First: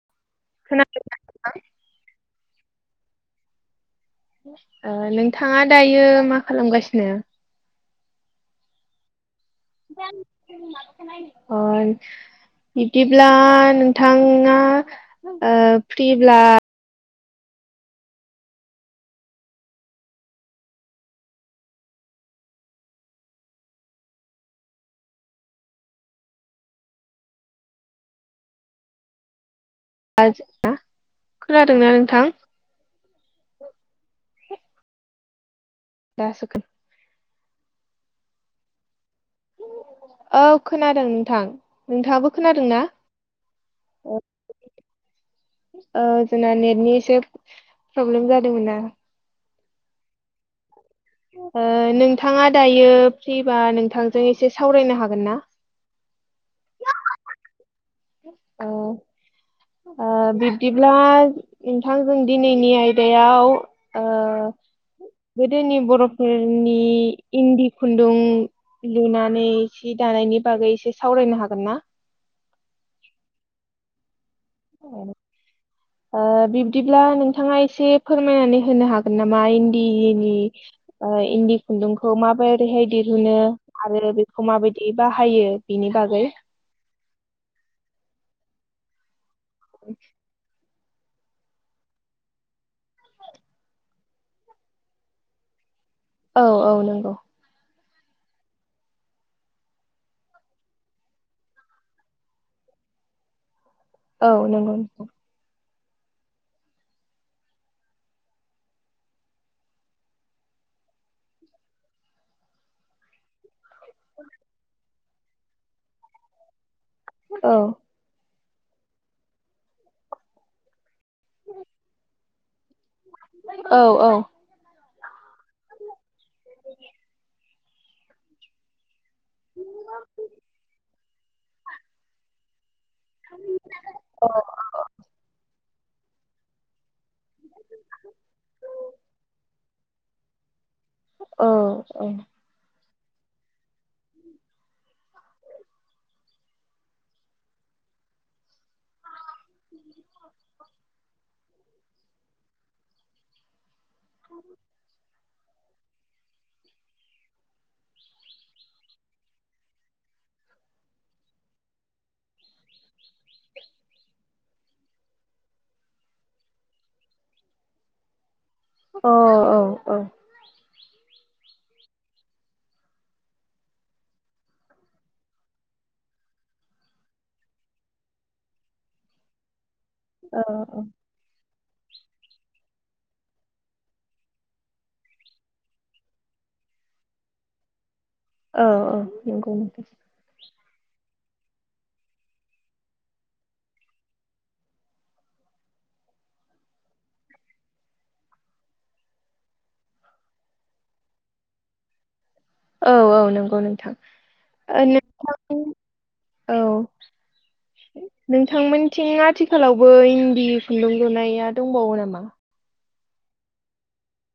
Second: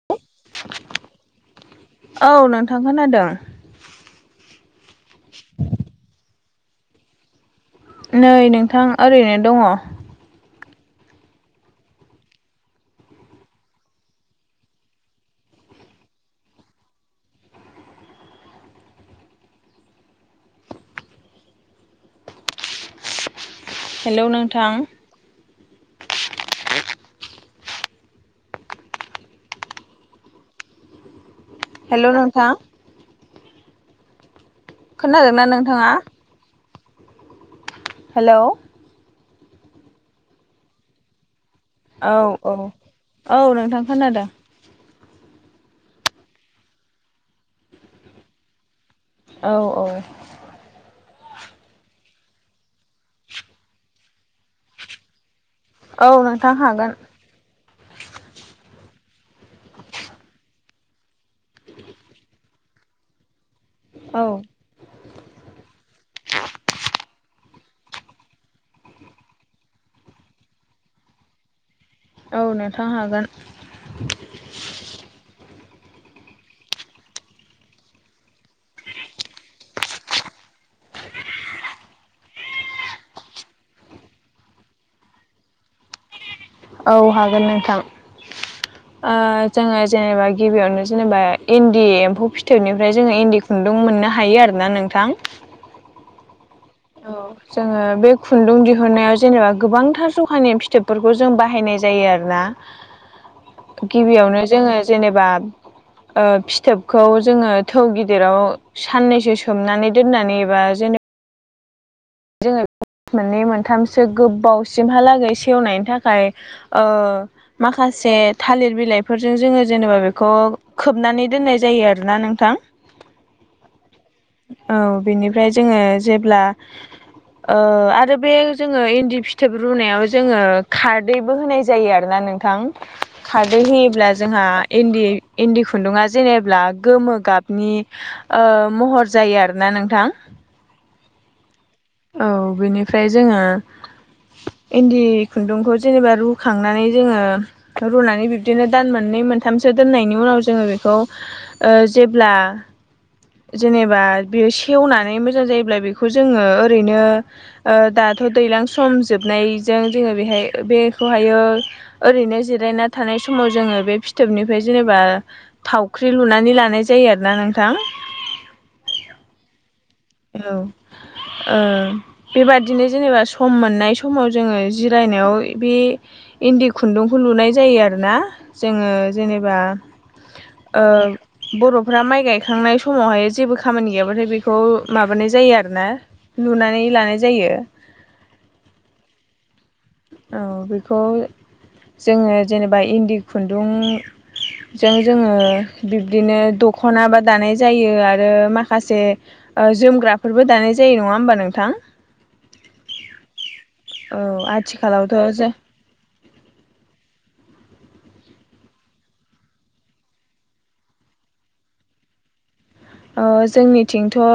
[unintelligible] खोनादों [unintelligible] औ नोंथां खोनादों। ओ नोंथाङा दायो मा खालामगासिनो? नै नोंथां ओरैनो दङ अ बिब्दिब्ला नोंथाङा ओ फ्रिब्ला हेलौ नोंथां [unintelligible] [unintelligible] खोनादोंना नोंथां खोनादोंना नोंथाङा [unintelligible] हेल' औ खोनादों नोंथां औ नोंथाङाबो खोनादों औ ना औ नोंथां औ खोनादों औ जोंना नेटनि एसे प्रब्लेम जादोंमोना औ औ ओ नोंथाङा दायो फ्रिबा नोंथांजों एसे सावरायनो हागोन ना औ नोंथां हागोन अ ओ बिब्दिब्ला नोंथांजों दिनैनि आयदायाव औ ओ गोदोनि बर'फोरनि इन्दि खुन्दुं लुनानै सि दानायनि बागै एसे सावरायनो हागोन ना औ नोंथां हागोन औ ओ बिब्दिब्ला नोंथाङा एसे फोरमायनानै होनो हागोन नामा इन्दिनि ओ इन्दि खुन्दुंखौ माबोरैहाय दिहुनो आरो बेखौ माबायदि बाहायो बिनि बागै औ हागोन नोंथां जोङो जेनेबा गिबियावनो जेनेबा इन्दि एम्फौ फिथोबनिफ्राय जोङो इन्दि खुन्दुं मोननो हायो आरोना नोंथां औ औ नों औ जोङो बे खुन्दुं दिहुन्नायाव जेनेबा गोबांथार जखानि फिथोबफोरखौ जों बाहायनाय जायो आरोना [unintelligible] औ गिबियावनो नंगौ जोङो नोंथां जेनेबा ओ फिथोबखौ जोङो थौ गिदिराव साननैसो सोमनानै दोननानै एबा जेनबा जोङो [unintelligible] मोननै मोनथामसो गोबावसिमहालागै सेवनायनि थाखाय ओ औ माखासे थालिर बिलाइफोरजों जोङो जेनेबा बेखौ खोबनानै दोननाय जायो आरोना नोंथां औ औ औ बेनिफ्राय जोङो जेब्ला ओ आरो बे जोङो इन्दि फिथोब रुनायाव जोङो खारदैबो होनाय जायो आरोना नोंथां खारदै होयोब्ला जोंहा इन्दि इन्दि खुन्दुङआ जेनेबा गोमो गाबनि ओ महर जायो आरोना नोंथां अ' औ बेनिफ्राय जोङो इन्दि खुन्दुंखौ जेनेबा रुखांनानै जोङो रुनानै बिब्दिनो दान मोननै मोनथामसो दोननायनि उनाव जोङो बेखौ ओ जेब्ला जेनेबा बेयो सेवनानै मोजां जायोब्ला बेखौ जोङो ओरैनो दाथ' दैज्लां सम जोबनायजों जोङो बेहाय बेखौहायो ओरैनो जिरायना थानाय समाव जोङो बे फिथोबनिफ्राय जेनेबा थावख्रि लुनानै लानाय जायो आरो ना नोंथां अ' औ औ हेलौ ओ बेबादिनो जेनेबा सम मोननाय समाव जोंङो जिरायनायाव बे इन्दि खुन्दुंखौ लुनाय जायो आरो ना जोंङो जेनेबा ओ औ बर'फ्रा माइ गायखांनाय समावहाय जेबो खामानि गैयाबाथाय बेखौ माबानाय जायो आरोना लुनानै लानाय जायो। औ औ नंगौ नोंथां औ बेखौ जोंङो जेनेबा इन्दि खुन्दुं जों जोंङो बिब्दिनो दखनाबो दानाय जायो आरो माखासे जोमग्राफोरबो दानाय जायो नङा होमबा नोंथां। औ औ नंगौ नोंथां आ थिखालावथ' जों औ नोंथांमोननिथिं आथिखालावबो इन्दि खुन्दुं लुनाया दंबावो नामा। अ जोंनिथिंथ' ओ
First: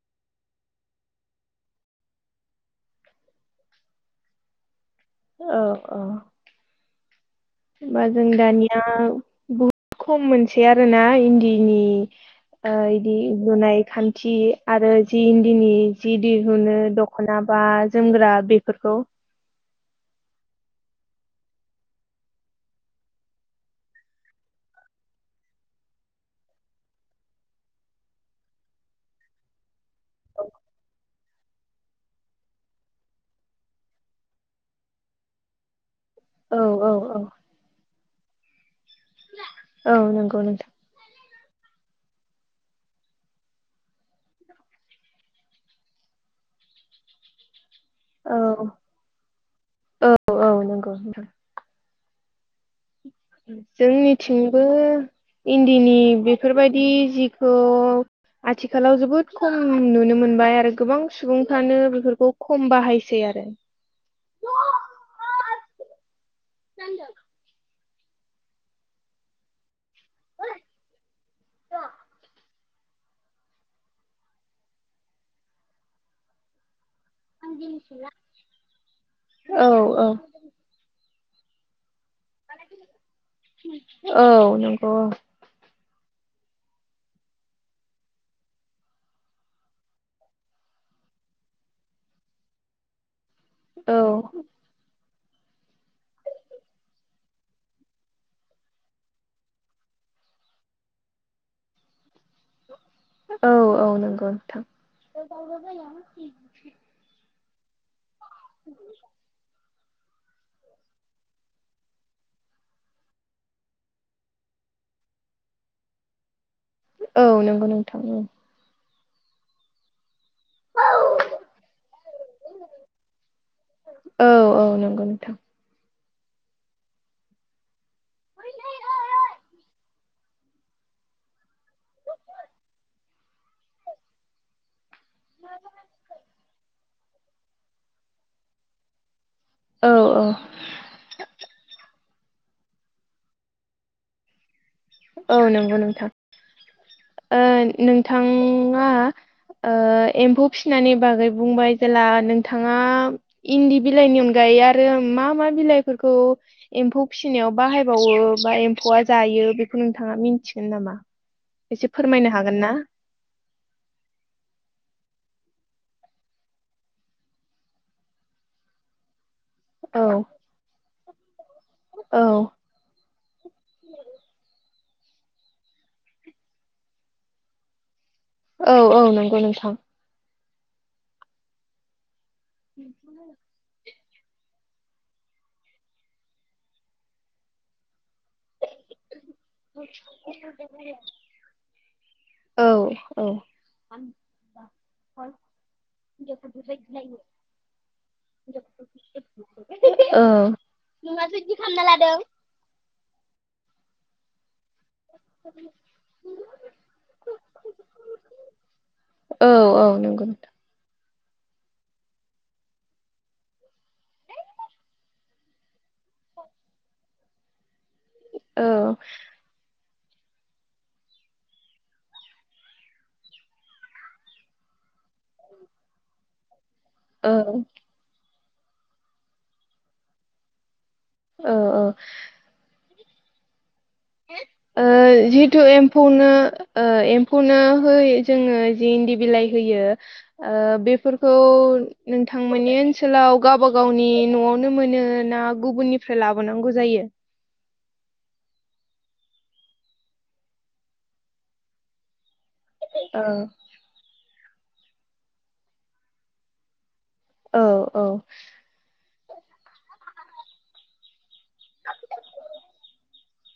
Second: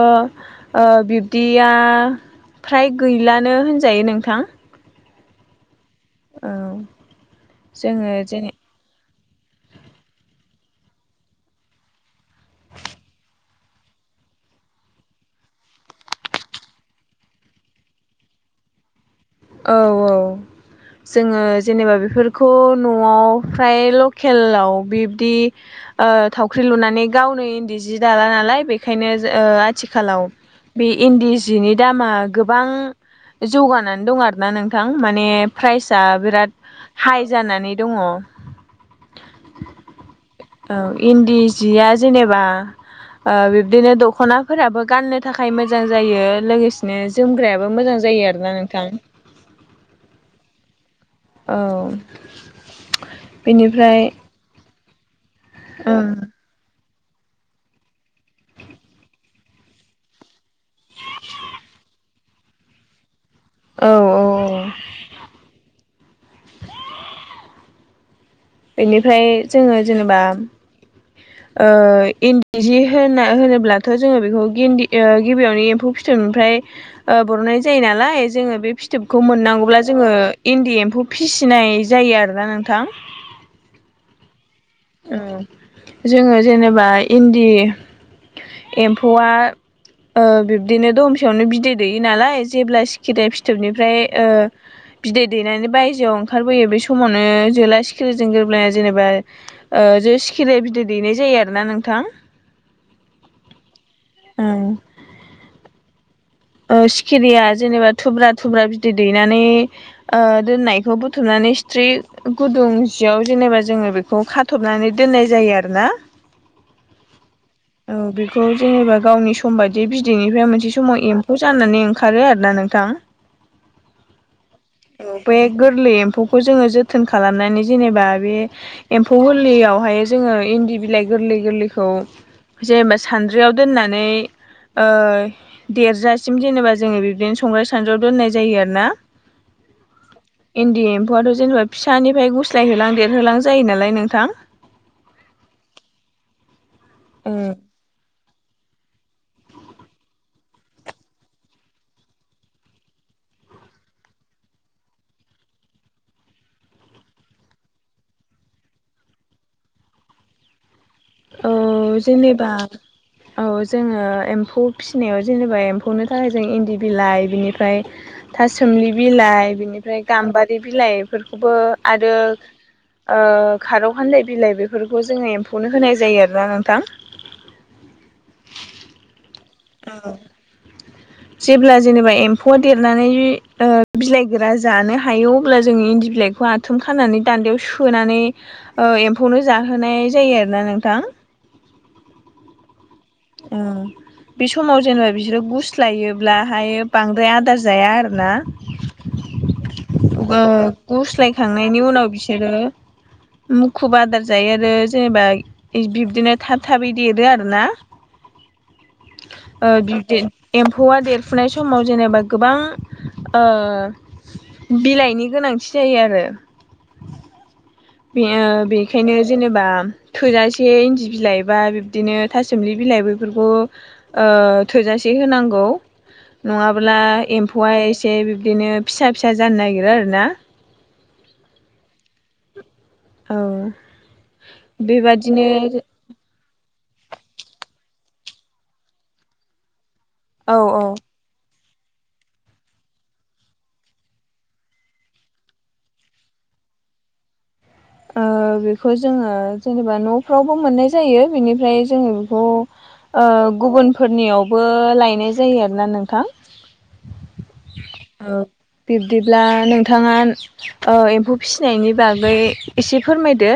बिब्दिया फ्राय गैलानो होनजायो नोंथां औ औ औ होमबा जोङो जों जेने दानिया बहुद खम मोनसेै आरोना इन्दिनि ओ इदि लुनाय खान्थि आरो जि इन्दिनि जि दिहुनो दख दख'ना बा जोमग्रा बेफोरखौ औ औ जोंङो जेनेबा बेफोरखौ न'आव फ्राय लकेलाव बिब्दि ओ थावख्रि लुनानै गावनो इन्दि जि दाला नालाय बेखायनो आथिखालाव बे इन्दि जिनि दामा गोबां जौगानानै दं आ रोना नोंथां माने प्राइजआ बिराद औ औ औ हाइ जानानै दङ औ नंगौ नोंथां औ इन्दि जिया जेनेबा ओ बिब्दिनो दख'नाफोराबो गाननो थाखाय मोजां जायो लोगोसे नो जोमग्रायाबो मोजां जायो आरोना औ नोंथां। औ औ नंगौ नोंथां औ बेनिफ्राय जोंनिथिंबो इन्दिनि ओं बेफोरबायदि जिखौ आथिखालाव जोबोद खम नुनो मोनबाय आरो गोबां सुबुंफ्रानो बेफोरखौ खम बाहाय सै आरो औ औ बेनिफ्राय जोंङो जेनेबा [inaudible] ओ इन्दि जि होना होनोब्लाथ' जोंङो बेखौ इन्दि गिबियावनो एम्फौ फिथोबनिफ्राय ओ बर'ननाय जायो नालाय जोङो बे फिथोबखौ औ मोननांगौब्ला जोंङो औ इन्दि एम्फौ फिसिनाय जायो आरोना नोंथां। औ नंगौ औ ओं जोंङो जेनेबा इन्दि एम्फौआ ओ बिब्दिनो दमसेयावनो बिदै दैयो नालाय जेब्ला खिदे फिथोबनिफ्राय औ ओ बिदै दैनानै बायजोआव ओंखारबोयो बे समावनो जोला सिखिरिजों गोरोबलायना जेनेबा ओ जो सिखिरिया बिदै दैनाय जायो आरोना नोंथां। औ औ नंगौ नोंथां ओं ओ सिखिरिया जेनेबा थुब्रा थुब्रा बिदै दैनानै ओ दोननायखौ बुथुमनानै सिथ्रि गुदुं जियाव जेनेबा जोंङो बेखौ खा थबनानै दोननाय जायो आरोना। [inaudible] औ नंगौ औ नोंथां बेखौ जेनेबा गावनि सम बायदि बिदैनिफ्राय मोनसे समाव एम फौ जानानै ओंखारो आरोना नोंथां औ नंगौ औ नोंथां बै गोरलै एम्फौखौ जोङो जोथोन खालामनानै जेनेबा बे एम्फौ गोरलैयावहाय जोङो इन्दि बिलाइ गोरलै गोरलैखौ जेनेबा सान्द्रियाव दोननानै ओ देरजासे सिम जेनेबा जोङो बिदिनो संग्राय सानद्रियाव दोननाय जायो आरो ना। औ औ इन्दि एम्फौआथ' जेन'बा फिसानिफ्राय गुस्लायहोलां देरहोलां जायो नालाय नोंथां। औ नंगौ नोंथां ओ नोंथाङा आ ओ एम्फौ फिसिनायनि बागै बुंबाय जेला नोंथाङा इन्दि बिलाइनि अनगायै आरो मा मा बिलाइफोरखौ एम्फौ फिसिनायाव बाहायबावो बा एम्फौआ जायो बेखौ नोंथाङा मिथिगोन नामा? औ एसे फोरमायनो जेनेबा हागोन ना? औ जोङो एम्फौ फिसिनायाव जेनेबा एम्फौनि थाखाय जों इन्दि बिलाइ बिनिफ्राय थासुमलि बिलाइ बिनिफ्राय औ गाम्बारि बिलाइफोरखौबो आरो औ ओ खारखान्दाइ बिलाइ बेफोरखौ जोङो एम्फौनो होनाय जायो आरोना नोंथां। औ औ नंगौ नोंथां। औ जेब्ला जेनेबा एम्फौआ देरनानै ओ बिलाइ गोरा जानो हायो अब्ला जोङो इन्दि बिलाइखौ आथुम खानानै दान्दायाव सोननै ओ एम्फौनो जाहोनाय जायो आरोना नोंथां। औ औ ओ बे समाव जेनेबा बिसोरो गुस्लायोब्लाहाय बांद्राय आदार जाया आरोना। [inaudible] औ ओ गुस्लायखांनायनि उनाव बिसोरो मुखुब आदार जायो आरो जेनेबा बिब्दिनो था थाबै देरो आरोना। औ ओ औ नंगौ गिदिद नोंथां एम्फौआ देरफुनाय समाव जेनेबा गोबां ओ बिलाइनि गोनांथि जायो आरो बेयो औ बेखायनो जेनेबा थोजासे इन्दि बिलाइ बा बिब्दिनो थासुमलि बिलाइ बेफोरखौ ओ थोजासे होनांगौ नङाब्ला औ एम्फौआ एसे से बिब्दिनो फिसा फिसा जानो नागिरो आरो ना। ओ औ ओ ओ जिहेथु एम फौनो ओ एम्फौनो हो जोङो जि इन्दि बिलाइ होयो। औ ओ औ बेफोरखौ नोंथांमोननि ओनसोलाव गावब गावनि न'आवनो मोनो ना गुबुननिफ्राय लाबोनांगौ जायो। ओ बेखौ जोङो जेनेबा न'फ्रावबो मोननाय जायो बिनिफ्राय जोङो बेखौ औ गुबुनफोरनियावबो लायनाय जायो आरोना नोंथां। औ औ ओ बिब्दिब्ला नोंथाङा ओ एम्फौ फिसिनायनि बागै एसे फोरमायदो।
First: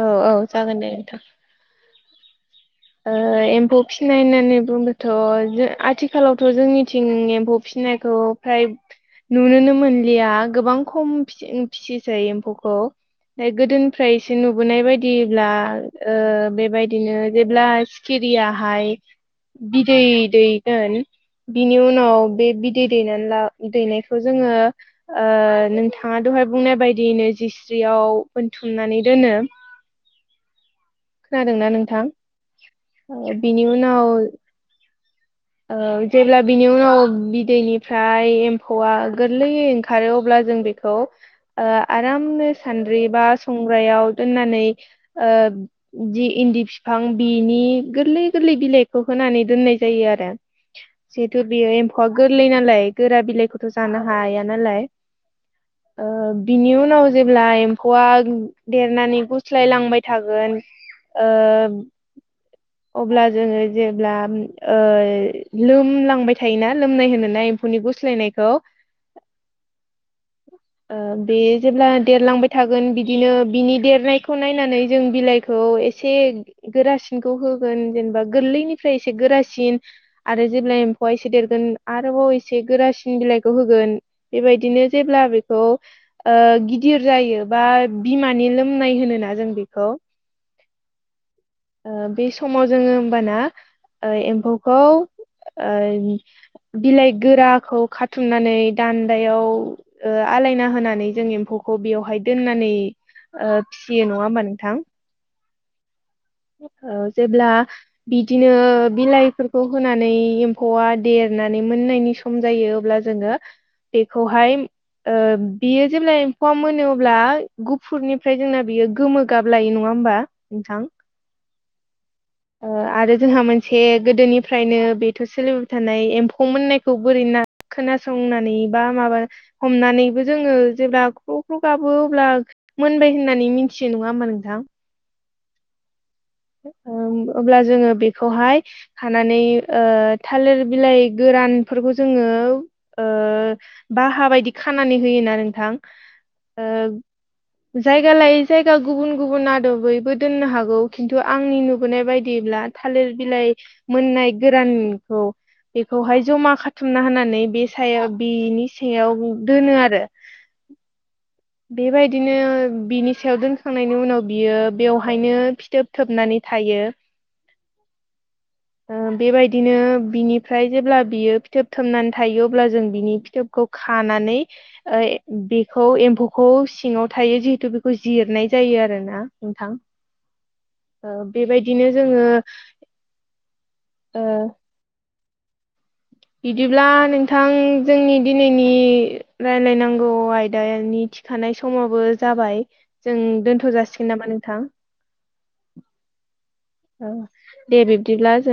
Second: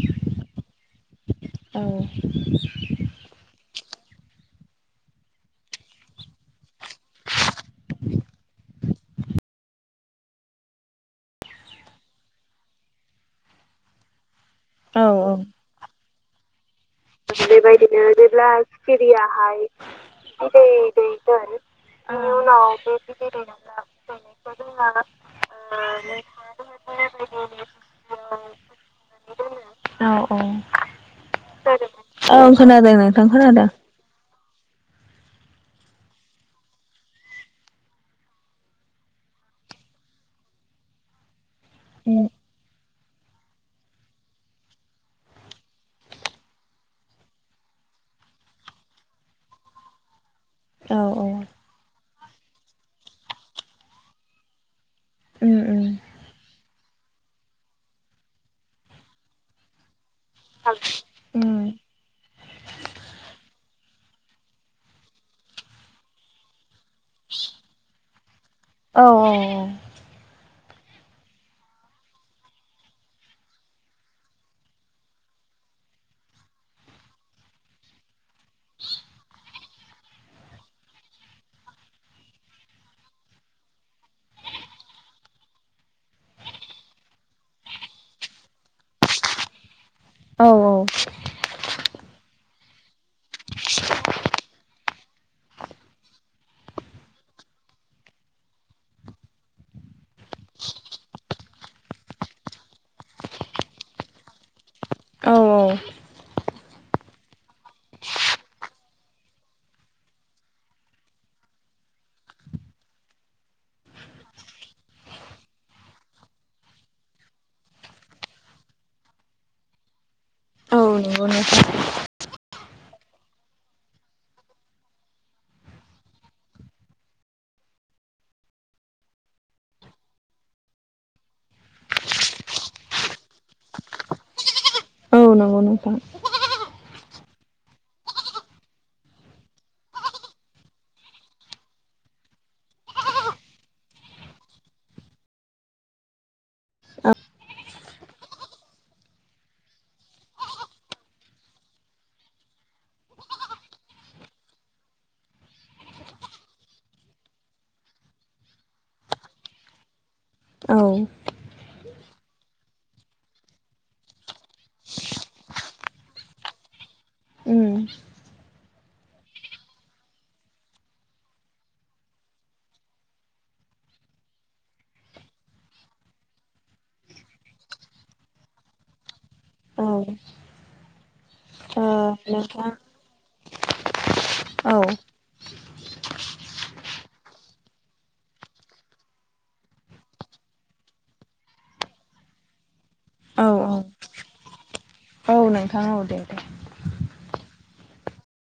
औ औ जागोन दे नोंथां। औ ओ एम्फौ फिसिनाय होननानै बुंबाथ' जों आथिखालावथ' जोंनिथिं एम्फौ फिसिनायखौ फ्राय नुनोनो मोनलिया गोबां खम फिसिसै एम्फौखौ फ्राय गोदोनि ओमफ्राय एसे नुबोनाय ओ औ औ बायदिब्ला बेबायदिनो जेब्ला सिखिरियहाय बिदै दैगोन। बिनि उनाव बे बिदै दैनानै ला दैनायखौ जोङो ओ नोंथां थांआ दहाय बुंनाय बायदियैनो जिस्रियाव बोनथुमनानै दोनो। औ औ खोनादोंना नोंथां? ओं खोनादों नोंथां बिनि खोनादों उनाव जेब्ला बिनि उनाव बिदैनिफ्राय एम्फौआ गोरलैै ओंखारो अब्ला जों बे खौ आरामनो सान्द्रि बा संग्रायाव दोननानै ओ जि इन्दि बिफां बिनि गोरलै गोरलै बिलाइखौ होनानै दोननाय जायो आरो। औ औ जिहेथु बेयो एम्फौआ गोरलै नालाय गोरा बिलाइखौथ' जानो हाया नालाय। उम उम ओ बिनि उनाव जेब्ला एम्फौआ देरनानै गुस्लाय लांबाय थागोन [inaudible] ओ अब्ला जोङो जेब्ला लोमलांबाय थायोना लोमनाय होनो ना एम्फौनि गुस्लायनायखौ। औ औ औ [inaudible] बे जेब्ला देरलांबाय थागोन बिदिनो बिनि देरनायखौ नायनानै जों बिलाइ खौ एसे गोरासिनखौ होगोन जेनेबा गोरलैनिफ्राय एसे गोरासिन आरो जेब्ला एम्फौआ एसे देरगोन आरोबाव एसे गोरासिन बिलाइखौ होगोन। बेबायदिनो जेब्ला बेखौ गिदिर जायो बा बिमानि लोमनाय होनोना जों बेखौ। औ औ बे समाव जोङो होमबाना एम्फौखौ ओ बिलाइ गोराखौ खाथुमनानै दान्दायाव आलायना होनानै जों एम्फौखौ बेवहाय दोननानै फिसियो नङा होमबा नोंथां? औ औ ओ जेब्ला बिदिनो बिलाइफोरखौ होनानै एम्फौआ देरनानै मोननायनि सम खम जायो अब्ला जोङो बेखौहाय बियो जेब्ला एम्फौआ मोनो अब्ला गुफुरनिफ्राय जोंना बियो गोमो गाब लायो नङा होमबा नोंथां? नोंगौ नोंथां। आरो जोंहा मोनसे गोदोनिफ्रायनो बेथ' सोलिबोबाय थानाय एम्फौ मोननायखौ बोरै ना खोनासंनानै बा माबा हमनानैबो जोङो जेब्ला ख्रुब ख्रु गाबो अब्ला मोनबाय होननानै मिथियो नङा होनबा नोंथां। औ नंगौ नोंथां। अब्ला जोङो बेखौहाय खानानै थालिर बिलाइ गोरानफोरखौ जोङो ओ बाहा बायदि खानानै होयोना नोंथां। जायगा लायै जायगा गुबुन गुबुन आदबैबो दोननो हागौ। खिन्थु आंनि नुबोनाय बायदिब्ला थालिर बिलाइ मोननाय गोरानखौ बेखौहाय जमा खाथुमना होनानै बे सायाव बेनि सायाव दोनो आरो। औ बेबायदिनो बिनि सायाव दोनखांनायनि उनाव बियो बेवहायनो फिथोब थोबनानै थायो। उम बेबायदिनो बिनिफ्राय जेब्ला बियो फिथोब थोबनानै थायो अब्ला जों बिनि फिथोबखौ खानानै बेखौ एम्फौखौ सिङाव थायो जिहेथु बेखौ जिरनाय जायो आरो ना नोंथां। औ ओ ओ बेबायदिनो जोङो नोंथां ओ औ बिदिब्ला नोंथां जोंनि दिनैनि रायलायनांगौ आयदानि थि थानाय समावो जाबाय जों औ दोनथ' जासिगोन नामा नोंथां? औ नोंथां औ दे दे औ दे बिब्दिब्ला जों